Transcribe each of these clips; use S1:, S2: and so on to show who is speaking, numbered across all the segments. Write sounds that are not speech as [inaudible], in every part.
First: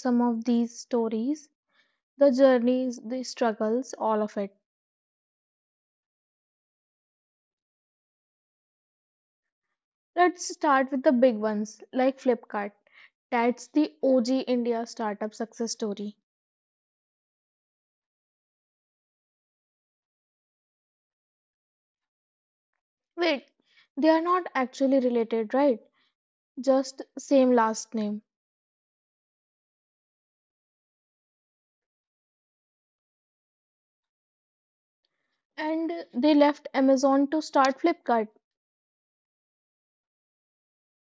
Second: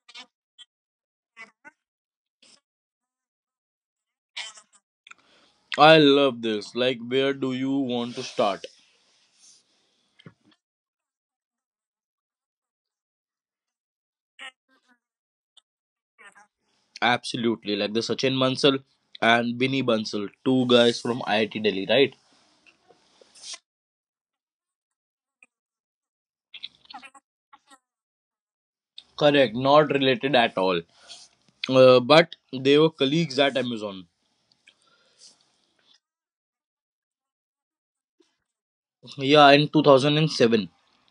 S1: some of these stories, the journeys, the struggles, all of it.
S2: I love this. Like where do you want to start?
S1: Let's start with the big ones like Flipkart. That's the OG India startup success story.
S2: Absolutely. Like the Sachin Bansal and Binny Bansal, two guys from IIT Delhi, right?
S1: Wait, they are not actually related, right? Just same last name.
S2: Correct, not related at all. But they were colleagues at Amazon.
S1: And they left Amazon to start Flipkart.
S2: Yeah, in 2007,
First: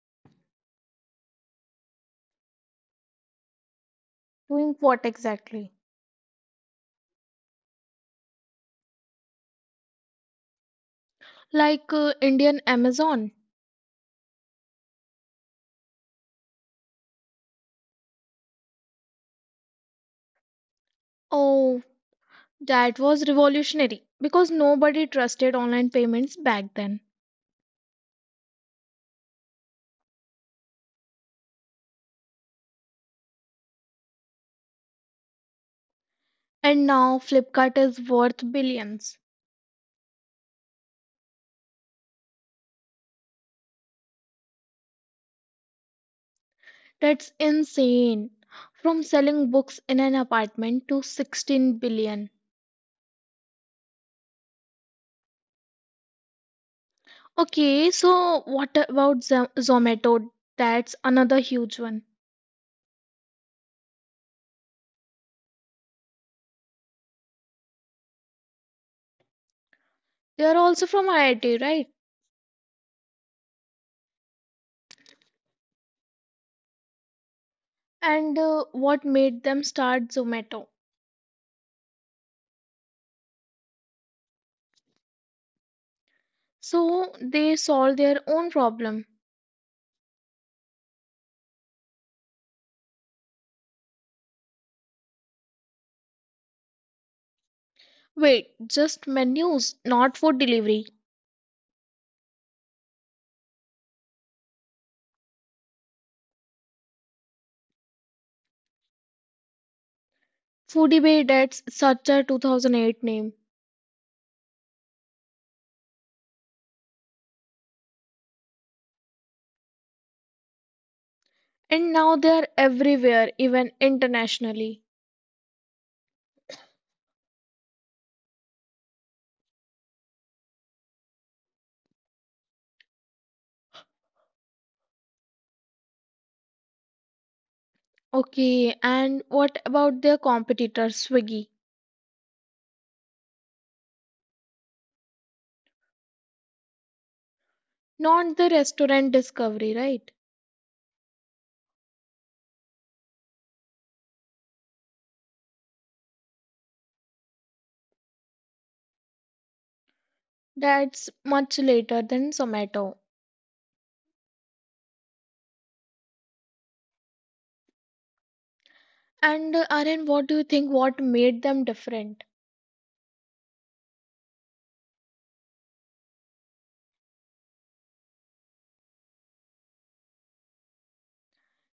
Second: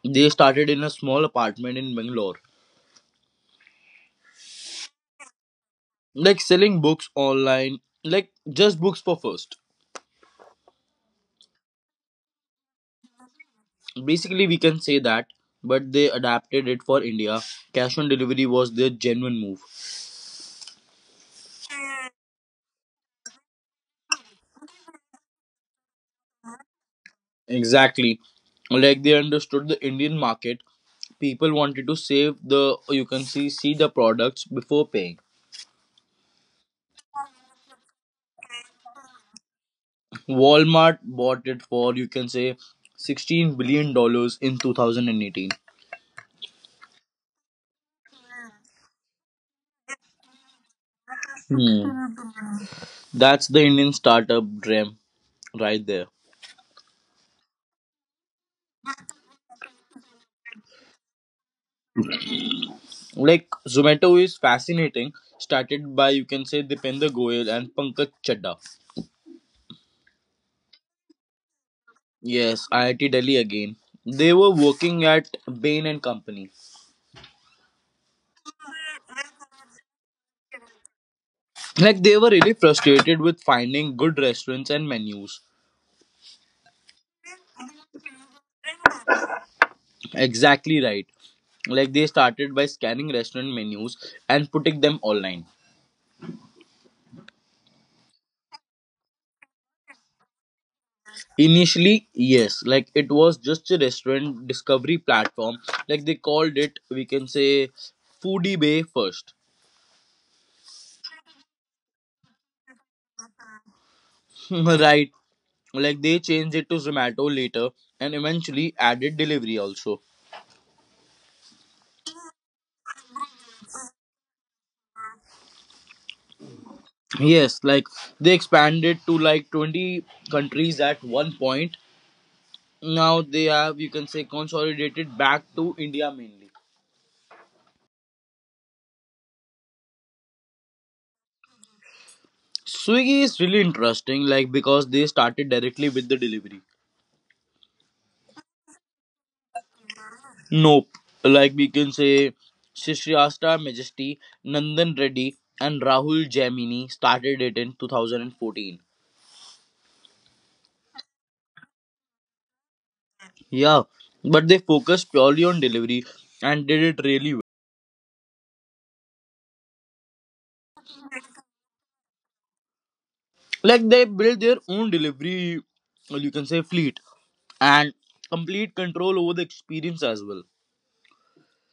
S2: they started in a small apartment in Bangalore,
S1: Doing what exactly?
S2: like selling books online, like just books for first.
S1: Like Indian Amazon.
S2: Basically, we can say that, but they adapted it for India. Cash on delivery was their genuine move.
S1: Oh, that was revolutionary because nobody trusted online payments back then.
S2: Exactly. Like they understood the Indian market. People wanted to save the, you can see the products before paying.
S1: And now Flipkart is worth billions.
S2: Walmart bought it for you can say $16 billion in 2018.
S1: That's insane. From selling books in an apartment to 16
S2: Hmm.
S1: billion.
S2: That's the Indian startup dream right there.
S1: Okay, so what about Zomato? That's another huge one.
S2: Like Zomato is fascinating. Started by you can say Dipender Goyal and Pankaj Chadda.
S1: They are also from IIT, right?
S2: Yes, IIT Delhi again. They were working at Bain and Company.
S1: And What made them start Zomato?
S2: Like they were really frustrated with finding good restaurants and menus.
S1: So they solved their own problem.
S2: Exactly right. Like they started by scanning restaurant menus and putting them online.
S1: Wait, just menus, not food delivery.
S2: Initially, yes, like it was just a restaurant discovery platform. Like they called it, we can say, Foodie Bay first.
S1: Foodibay, that's such a 2008 name.
S2: [laughs] Right. Like they changed it to Zomato later and eventually added delivery also.
S1: And now they are everywhere, even internationally.
S2: Yes, like they expanded to like 20 countries at one point. Now they have, you can say, consolidated back to India mainly.
S1: Okay, and what about their competitor, Swiggy?
S2: Swiggy is really interesting, like because they started directly with the delivery.
S1: Not the restaurant discovery, right?
S2: Nope. Like we can say, Shishriyasta Majesty, Nandan Reddy, and Rahul Jaimini started it in 2014.
S1: That's much later than Zomato.
S2: Yeah, but they focused purely on delivery and did it really well.
S1: And Aryan, what do you think? What made them different?
S2: Like they built their own delivery, well, you can say, fleet and complete control over the experience as well.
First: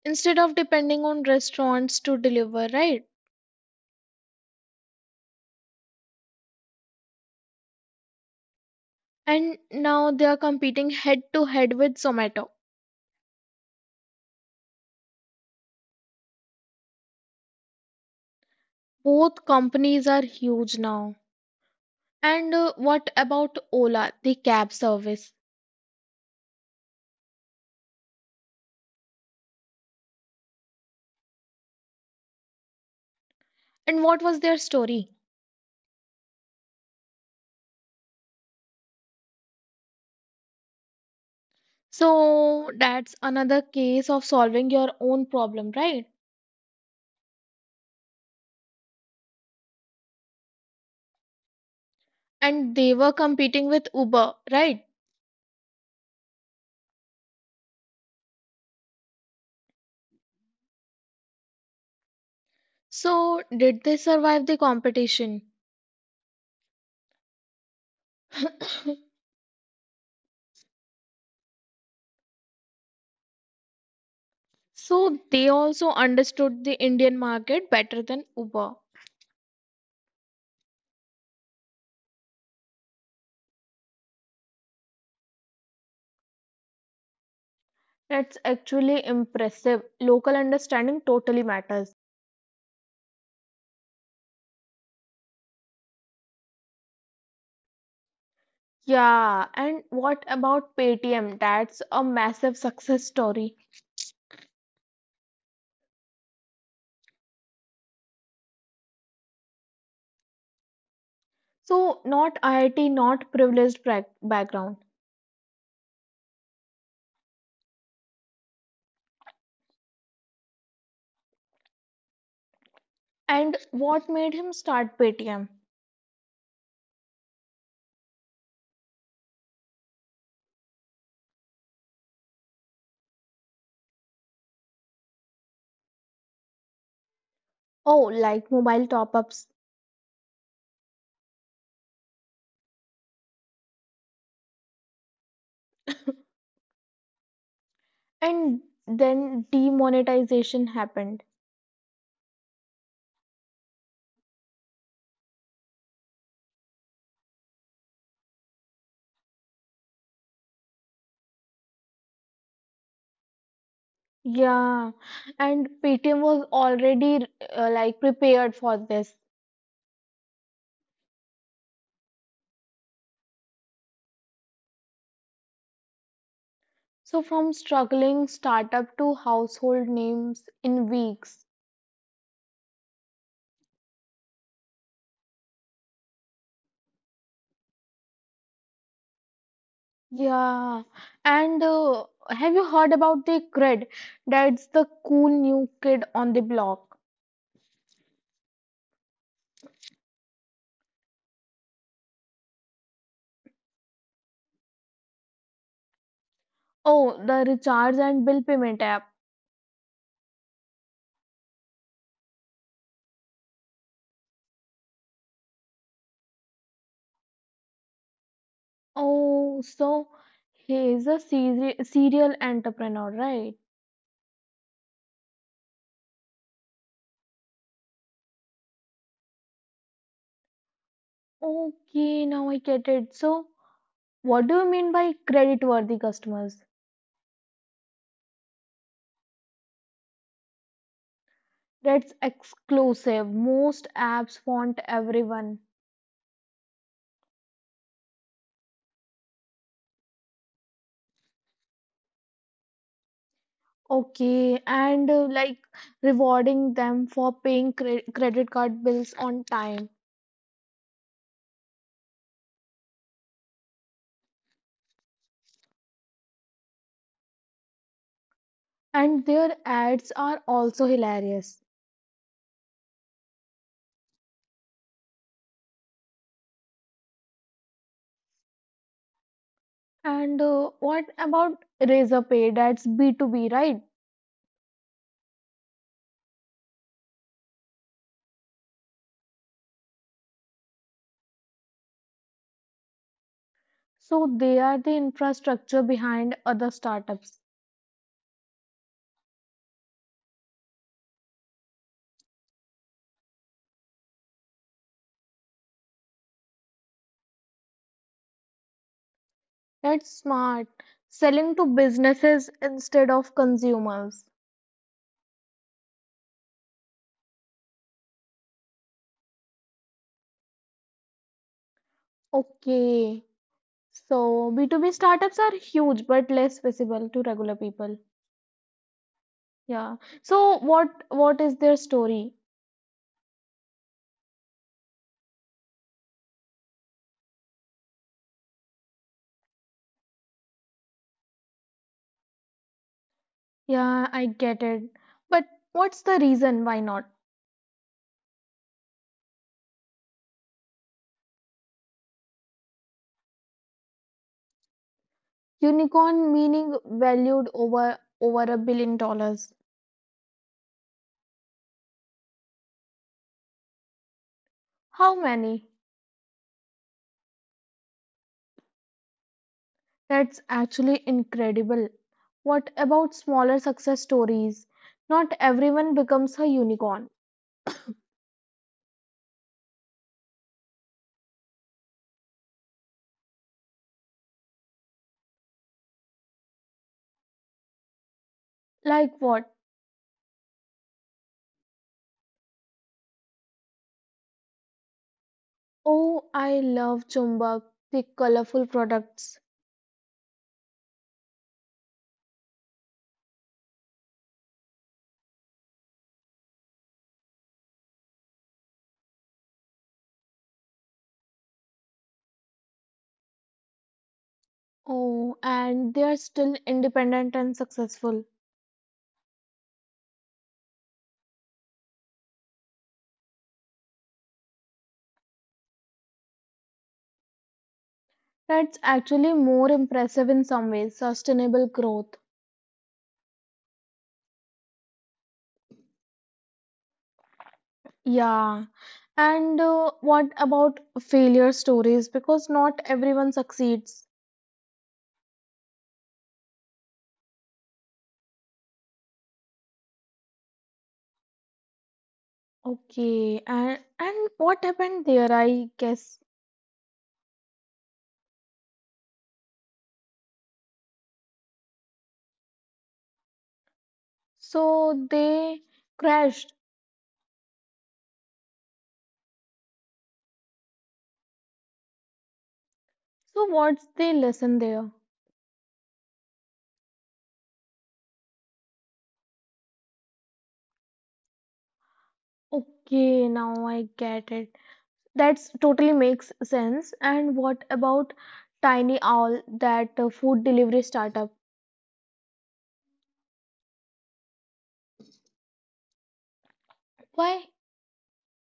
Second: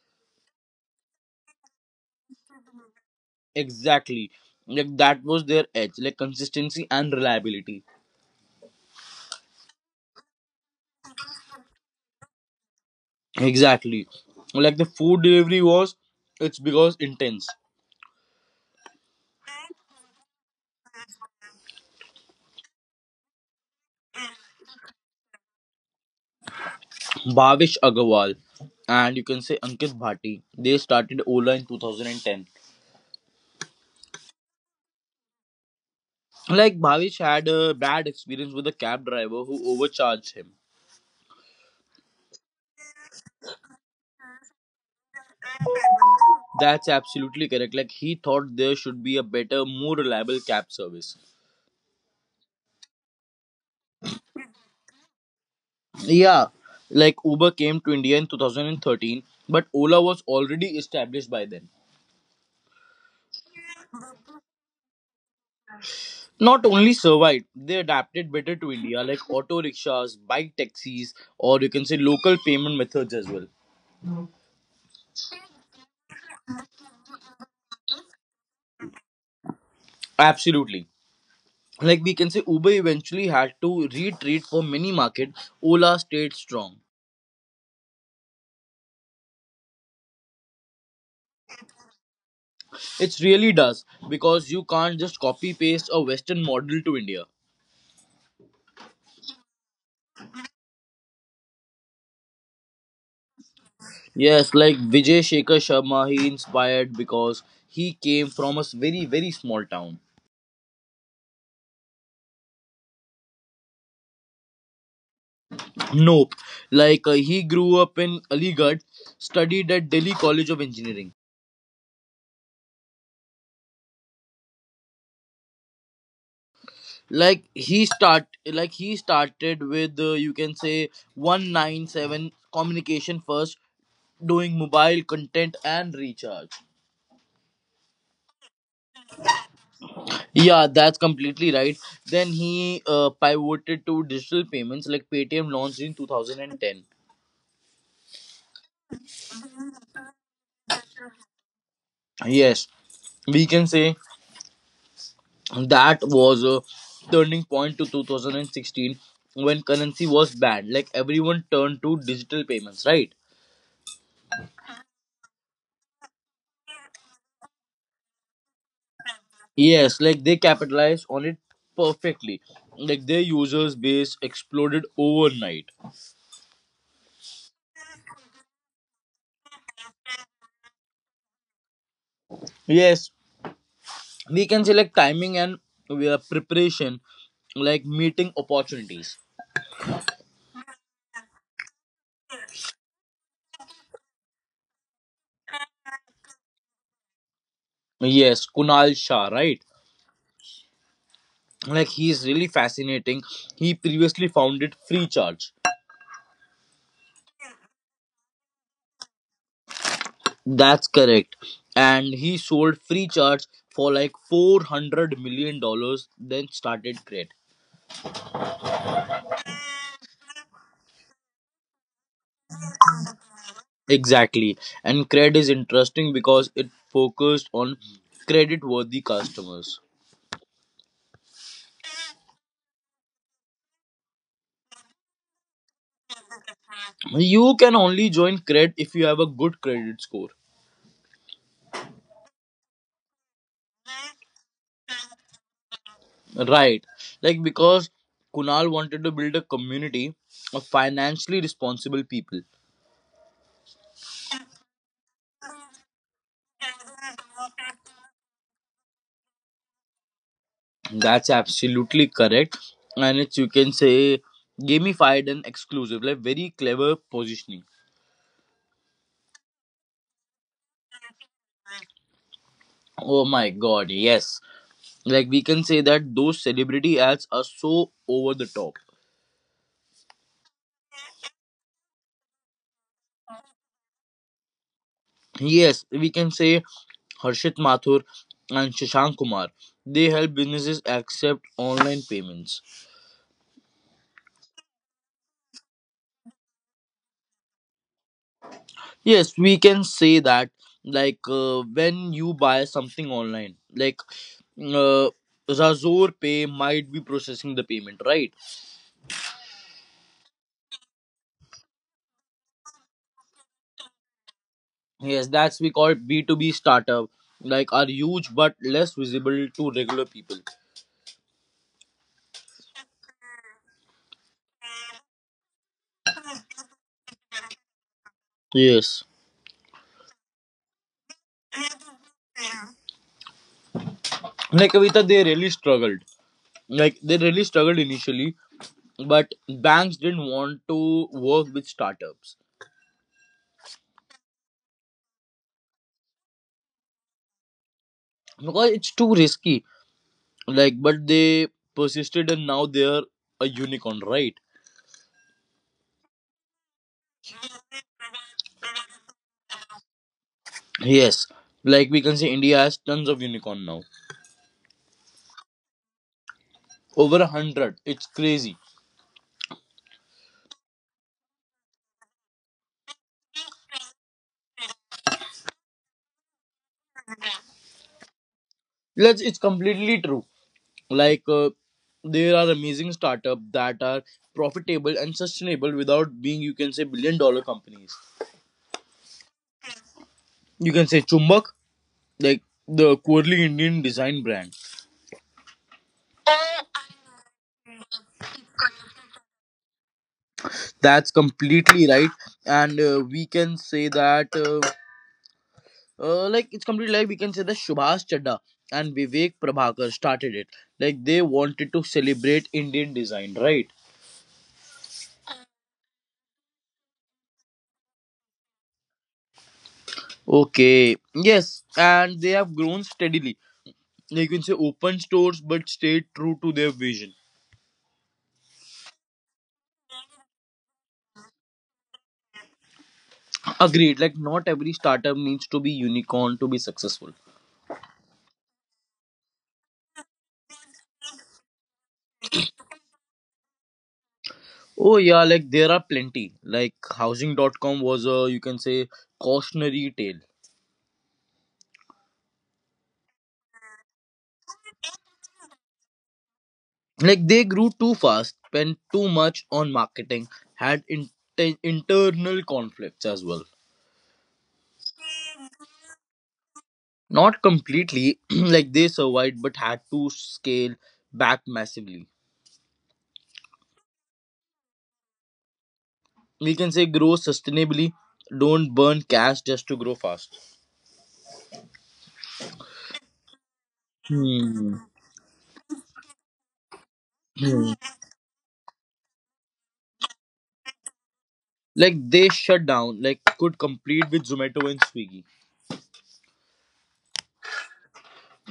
S1: Instead of depending on restaurants to deliver, right?
S2: Exactly. Like that was their edge, like consistency and reliability.
S1: And now they are competing head to head with Zomato.
S2: Exactly. Like the food delivery was, it's because intense.
S1: Both companies are huge now. And What about Ola, the cab service?
S2: Bhavesh Agarwal and you can say Ankit Bhatti. They started Ola in 2010.
S1: And what was their story?
S2: Like Bhavesh had a bad experience with a cab driver who overcharged him.
S1: So that's another case of solving your own problem, right?
S2: That's absolutely correct. Like he thought there should be a better, more reliable cab service.
S1: And they were competing with Uber, right?
S2: Yeah, like Uber came to India in 2013, but Ola was already established by then.
S1: So did they survive the competition?
S2: Not only survived, they adapted better to India,
S1: [coughs]
S2: like auto rickshaws, bike taxis, or you can say local payment methods as well.
S1: So they also understood the Indian market better than Uber.
S2: Absolutely. Like we can say Uber eventually had to retreat for mini market. Ola stayed strong.
S1: That's actually impressive. Local understanding totally matters.
S2: It really does, because you can't just copy paste a western model to India.
S1: Yeah, and what about Paytm? That's a massive success story.
S2: Yes, like Vijay Shekhar Sharma, he inspired because he came from a very very small town.
S1: So not IIT, not privileged background.
S2: Nope. Like he grew up in Aligarh, studied at Delhi College of Engineering.
S1: And what made him start Paytm?
S2: Like he started with you can say 197 communication first, doing mobile content and recharge.
S1: Oh, like mobile top ups.
S2: Yeah, that's completely right. Then he pivoted to digital payments. Like Paytm launched in 2010.
S1: And then demonetization happened.
S2: Yes, we can say that was a turning point to 2016 when currency was banned. Like everyone turned to digital payments, right?
S1: Yeah, and Paytm was already like prepared for this.
S2: Yes, like they capitalized on it perfectly. Like their users base exploded overnight.
S1: So from struggling startup to household names in weeks.
S2: Yes, we can say like timing and we are preparation, like meeting opportunities.
S1: Yeah, and have you heard about the cred? That's the cool new kid on the block.
S2: Yes, Kunal Shah, right? Like he is really fascinating. He previously founded Free Charge.
S1: Oh, the recharge and bill payment app.
S2: That's correct. And he sold Free Charge for like $400 million, then started Crate.
S1: Oh, so he is a serial entrepreneur, right?
S2: Exactly. And cred is interesting because it focused on credit worthy customers.
S1: Okay, now I get it. So, what do you mean by credit-worthy customers?
S2: You can only join cred if you have a good credit score.
S1: That's exclusive. Most apps want everyone.
S2: Right. Like because Kunal wanted to build a community of financially responsible people.
S1: Okay, and like rewarding them for paying credit card bills on time.
S2: That's absolutely correct. And it's you can say gamified and exclusive, like very clever positioning.
S1: And their ads are also hilarious.
S2: Oh my god, yes. Like we can say that those celebrity ads are so over the top.
S1: And What about Razorpay? That's B2B, right?
S2: Yes, we can say Harshit Mathur and Shashank Kumar. They help businesses accept online payments.
S1: So they are the infrastructure behind other startups.
S2: Yes, we can say that, like when you buy something online, like uh, Razor Pay might be processing the payment, right?
S1: That's smart. Selling to businesses instead of consumers.
S2: Yes, that's we call B2B startup, like are huge but less visible to regular people.
S1: Okay. So B2B startups are huge but less visible to regular people.
S2: Yes.
S1: Yeah. So what is their story?
S2: Like Kavita, they really struggled. Like they really struggled initially, but banks didn't want to work with startups
S1: Yeah, I get it. But what's the reason why not?
S2: because it's too risky. Like, but they persisted, and now they're a unicorn, right?
S1: Unicorn meaning valued over $1 billion.
S2: Yes, like we can say India has tons of unicorn now.
S1: How many?
S2: Over a hundred, it's crazy.
S1: That's actually incredible. What about smaller success stories? Not everyone becomes a unicorn.
S2: Let's it's completely true. Like there are amazing startup that are profitable and sustainable without being you can say billion dollar companies.
S1: Like what?
S2: You can say Chumbak, like the quirly Indian design brand.
S1: Oh, I love Chumbak, the colorful products.
S2: That's completely right, and we can say that, like it's completely like we can say that Subhash Chadda and Vivek Prabhakar started it. Like they wanted to celebrate Indian design, right?
S1: Oh, and they are still independent and successful.
S2: Okay, yes, and they have grown steadily. Like you can say open stores, but stayed true to their vision.
S1: That's actually more impressive in some ways, sustainable growth.
S2: Agreed. Like not every startup needs to be unicorn to be successful.
S1: Yeah. And What about failure stories? Because not everyone succeeds.
S2: Oh yeah, like there are plenty. Like Housing.com was a you can say cautionary tale.
S1: Okay. And what happened there, I guess?
S2: Like they grew too fast, spent too much on marketing, had internal conflicts as well.
S1: So they crashed.
S2: Not completely, [clears throat] like they survived, but had to scale back massively.
S1: So what's the lesson there?
S2: We can say grow sustainably. Don't burn cash just to grow fast.
S1: Okay, now I get it.
S2: Hmm.
S1: That's totally makes sense. And what
S2: Hmm.
S1: about Tiny Owl, that food delivery startup?
S2: Like they shut down, like could compete with Zomato and Swiggy
S1: Why?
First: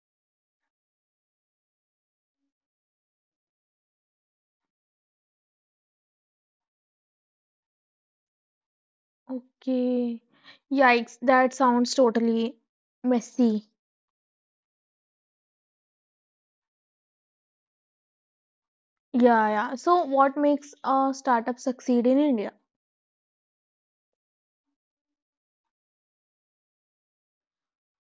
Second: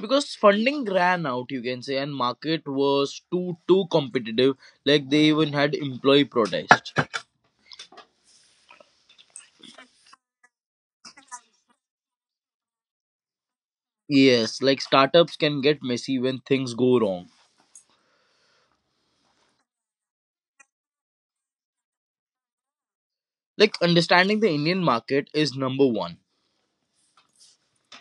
S2: because funding ran out, you can say, and market was too competitive. Like they even had employee protest.
S1: Okay. Yikes, that sounds totally messy.
S2: Yes, like startups can get messy when things go wrong.
S1: Yeah, yeah. So what makes a startup succeed in India?
S2: Like understanding the Indian market is number one.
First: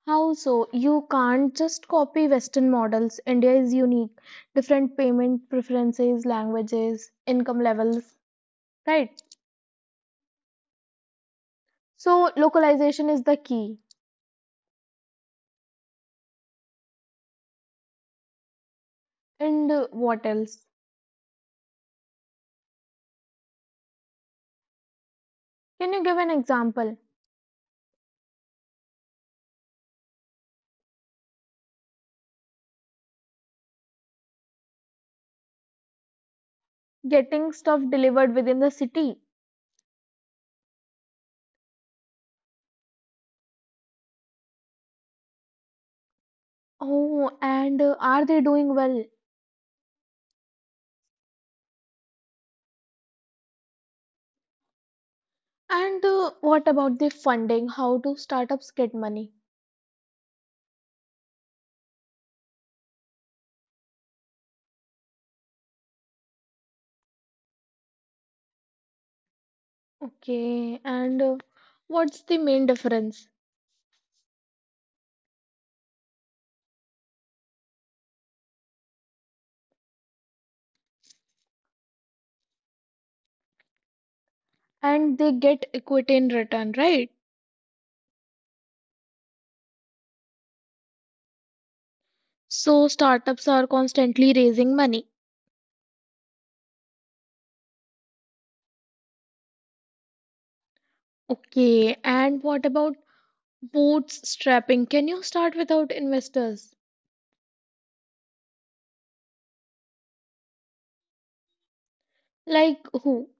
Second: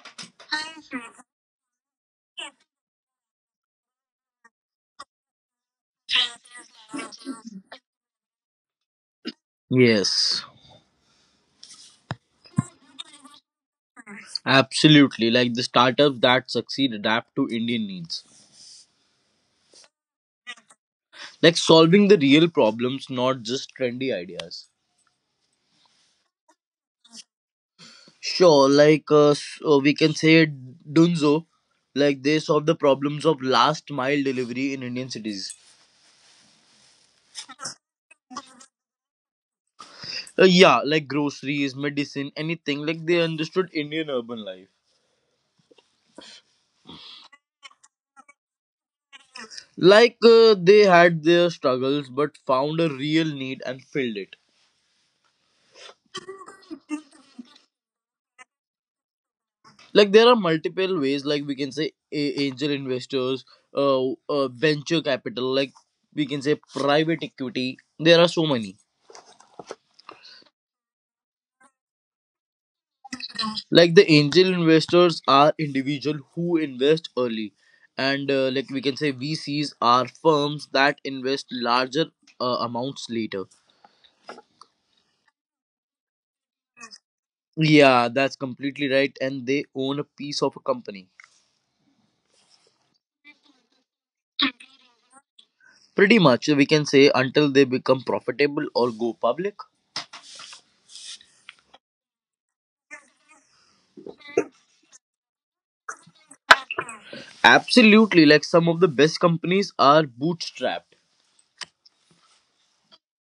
S1: How so? You can't just copy Western models. India is unique. Different payment preferences, languages, income levels, right?
S2: Yes,
S1: So, localization is the key.
S2: absolutely. Like the startups that succeed adapt to Indian needs.
S1: And What else?
S2: Like solving the real problems, not just trendy ideas.
S1: Can you give an example?
S2: Sure, like so we can say Dunzo, like they solve the problems of last mile delivery in Indian cities.
S1: Getting stuff delivered within the city.
S2: Yeah, like groceries, medicine, anything. Like they understood Indian urban life.
S1: Oh, and are they doing well?
S2: Like they had their struggles but found a real need and filled it.
S1: And What about the funding? How do startups get money?
S2: Like there are multiple ways, like we can say angel investors, venture capital, like we can say private equity. There are so many.
S1: Okay, and what's the main difference?
S2: Like the angel investors are individual who invest early, and like we can say VCs are firms that invest larger amounts later.
S1: And they get equity in return, right?
S2: Yeah, that's completely right, and they own a piece of a company.
S1: So startups are constantly raising money.
S2: Pretty much, we can say, until they become profitable or go public.
S1: Okay, and what about bootstrapping? Can you start without investors?
S2: Absolutely, like some of the best companies are bootstrapped.
S1: Like who?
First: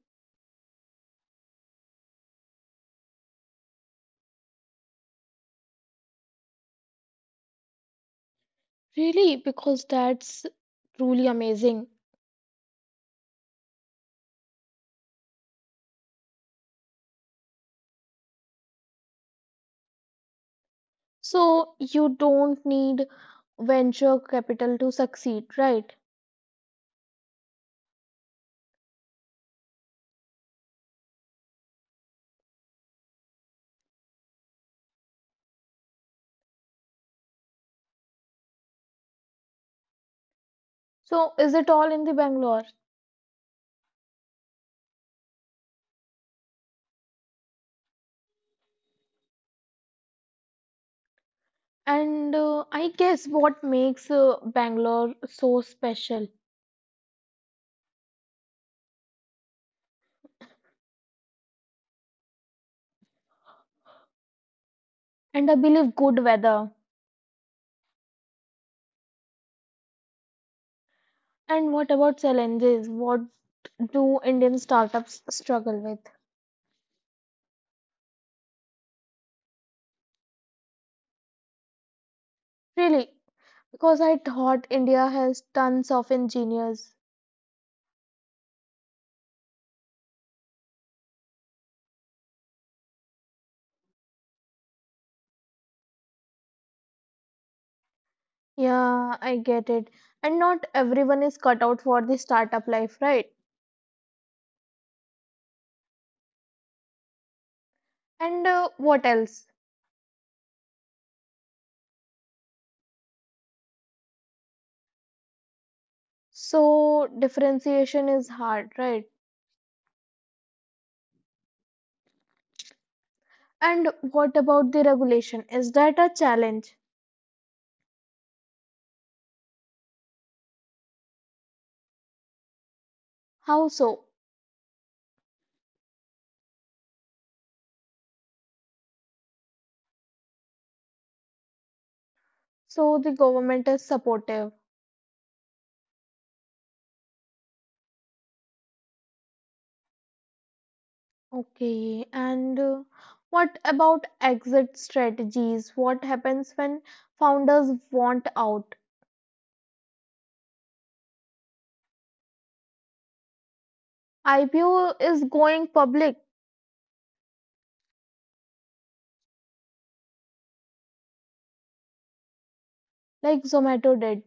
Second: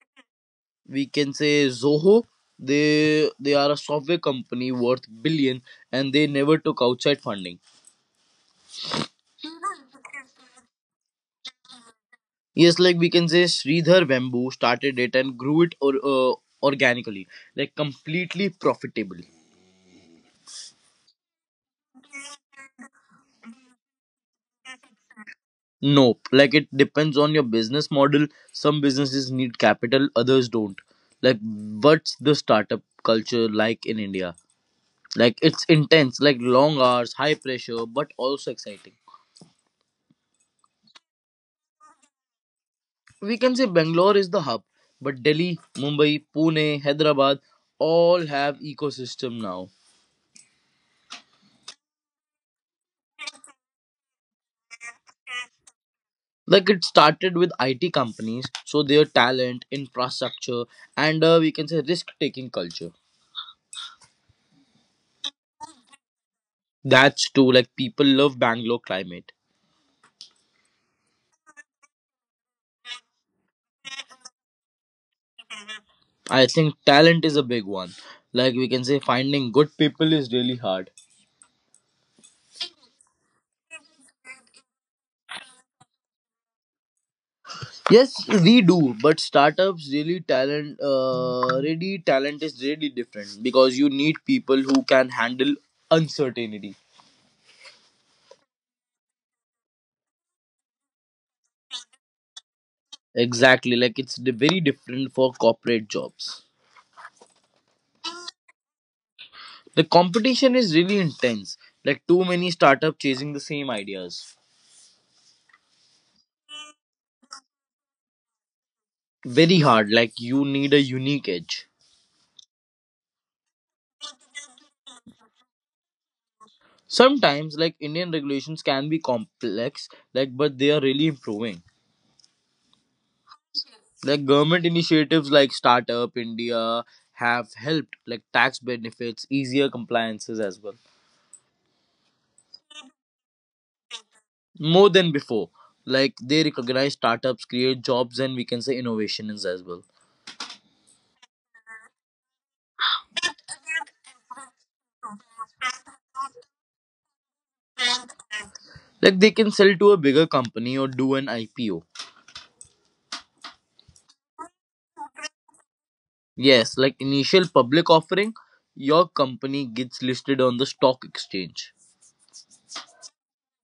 S2: We can say Zoho, they are a software company worth billion and they never took outside funding.
S1: Really? Because that's truly amazing.
S2: Yes, like we can say Sridhar Bamboo started it and grew it or organically, like completely profitable.
S1: So you don't need venture capital to succeed, right?
S2: Nope. Like it depends on your business model. Some businesses need capital, others don't. Like what's the startup culture like in India? Like it's intense, like long hours, high pressure, but also exciting.
S1: So is it all in the Bangalore?
S2: We can say Bangalore is the hub, but Delhi, Mumbai, Pune, Hyderabad all have ecosystem now.
S1: And I guess what makes Bangalore so special?
S2: Like it started with IT companies, so their talent, infrastructure, and we can say risk taking culture.
S1: And I believe good weather.
S2: That's too, like people love Bangalore climate.
S1: And what about challenges? What do Indian startups struggle with?
S2: I think talent is a big one. Like we can say, finding good people is really hard.
S1: Really, because I thought India has tons of engineers.
S2: Yes, we do, but startups really talent is really different because you need people who can handle uncertainty.
S1: Yeah, I get it. And not everyone is cut out for the startup life, right?
S2: Exactly, like it's very different for corporate jobs.
S1: And What else?
S2: The competition is really intense. Like too many startup chasing the same ideas.
S1: So, differentiation is hard, right?
S2: Very hard. Like you need a unique edge.
S1: And what about the regulation? Is that a challenge?
S2: Sometimes, like Indian regulations can be complex, like but they are really improving.
S1: How so?
S2: Like government initiatives like Startup India have helped, like tax benefits, easier compliances as well.
S1: So, the government is supportive.
S2: More than before, like they recognize startups create jobs and we can say innovations as well.
S1: Okay, and what about exit strategies? What happens when founders want out?
S2: Like they can sell to a bigger company or do an IPO.
S1: IPO is going public
S2: Yes, like initial public offering, your company gets listed on the stock exchange.
S1: like Zomato did,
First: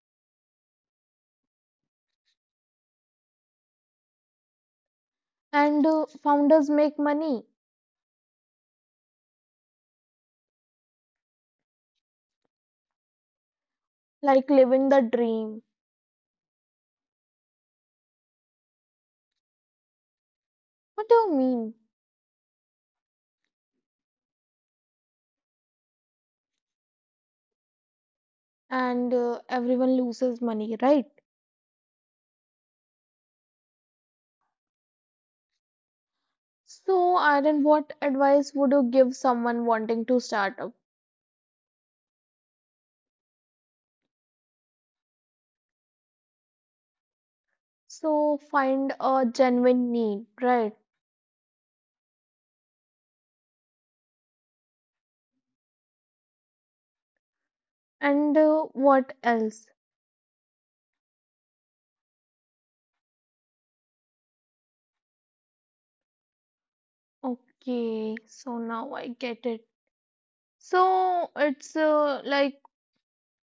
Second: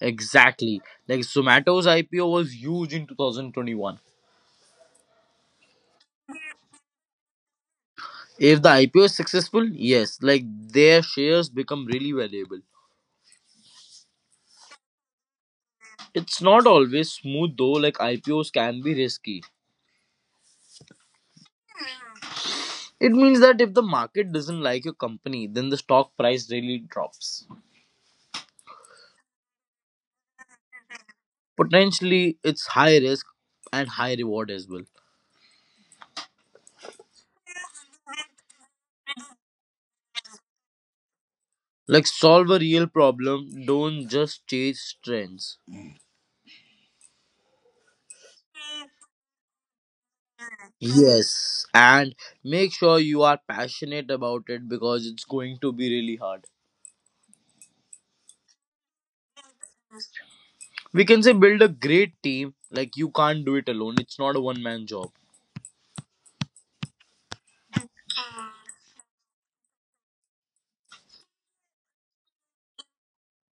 S2: Exactly, like Zomato's IPO was huge in 2021.
S1: and founders make money
S2: If the IPO is successful, yes, like their shares become really valuable.
S1: like living the dream.
S2: It's not always smooth though, like IPOs can be risky.
S1: What do you mean?
S2: It means that if the market doesn't like your company, then the stock price really drops.
S1: And everyone loses money, right?
S2: Potentially, it's high risk and high reward as well.
S1: So, Aaron, what advice would you give someone wanting to start up?
S2: Like, solve a real problem, don't just chase trends.
S1: So, find a genuine need, right?
S2: Yes, and make sure you are passionate about it because it's going to be really hard.
S1: And What else?
S2: We can say build a great team, like, you can't do it alone, it's not a one man job.
S1: Okay, so now I get it. So it's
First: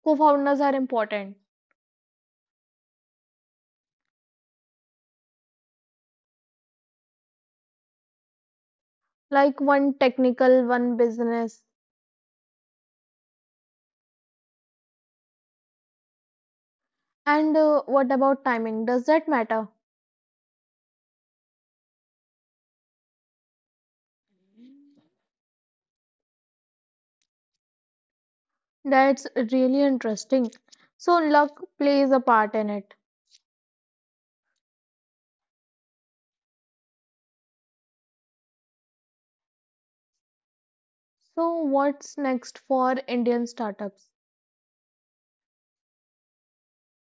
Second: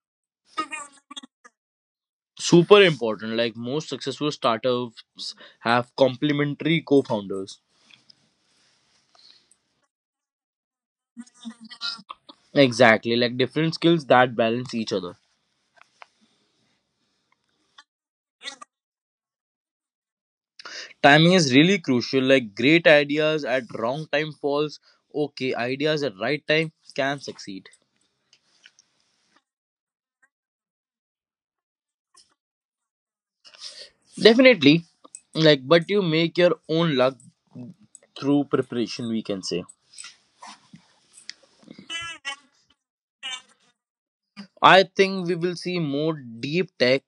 S1: co-founders are important,
S2: Super important. Like most successful startups have complementary co founders.
S1: like one technical, one business.
S2: Exactly. Like different skills that balance each other.
S1: And What about timing? Does that matter?
S2: Timing is really crucial. Like great ideas at wrong time falls. Okay, ideas at right time can succeed.
S1: That's really interesting. So luck plays a part in it.
S2: Definitely. Like, but you make your own luck through preparation, we can say.
S1: So what's next for Indian startups?
S2: I think we will see more deep tech,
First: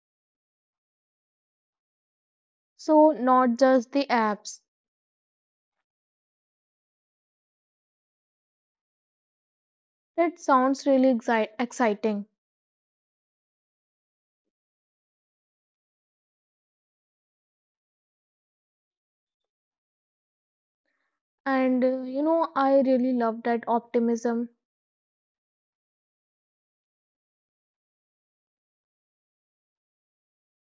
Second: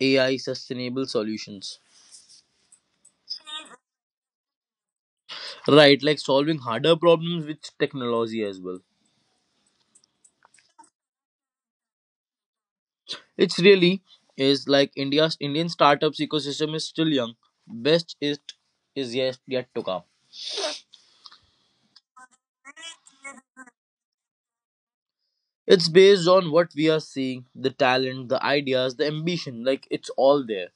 S2: AI, sustainable solutions.
S1: So not just the apps.
S2: Right, like solving harder problems with technology as well.
S1: That sounds really exciting.
S2: It's really is like India's Indian startups ecosystem is still young. Best it is yet to come.
S1: I really love that optimism.
S2: It's based on what we are seeing, the talent, the ideas, the ambition. Like it's all there.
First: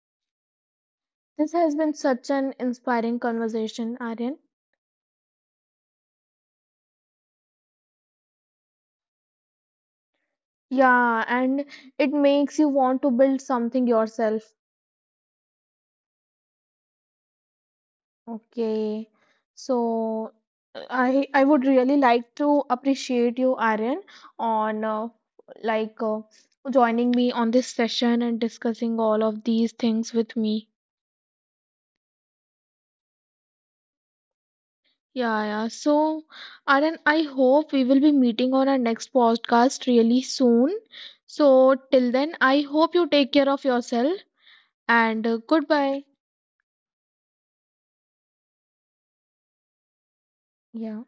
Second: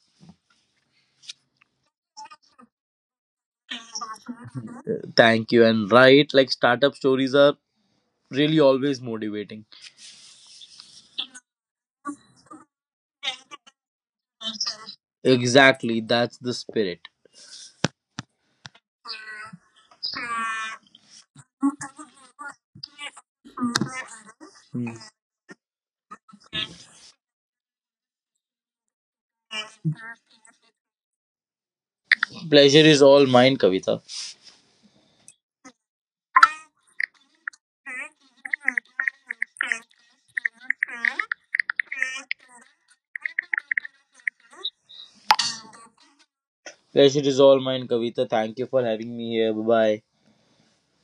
S1: This has been such an inspiring conversation, Aryan.
S2: Thank you, and right, like startup stories are really always motivating.
S1: Yeah, and it makes you want to build something yourself.
S2: Exactly, that's the spirit.
S1: Okay. So I would really like to appreciate you, Aryan, on like uh, joining me on this session and discussing all of these things with me.
S2: Pleasure is all mine, Kavita.
S1: Yeah, yeah. So, Aryan, I hope we will be meeting on our next podcast really soon. So, till then, I hope you take care of yourself. And goodbye.
S2: Pleasure is all mine, Kavita. Thank you for having me here. Bye bye.
S1: Yeah.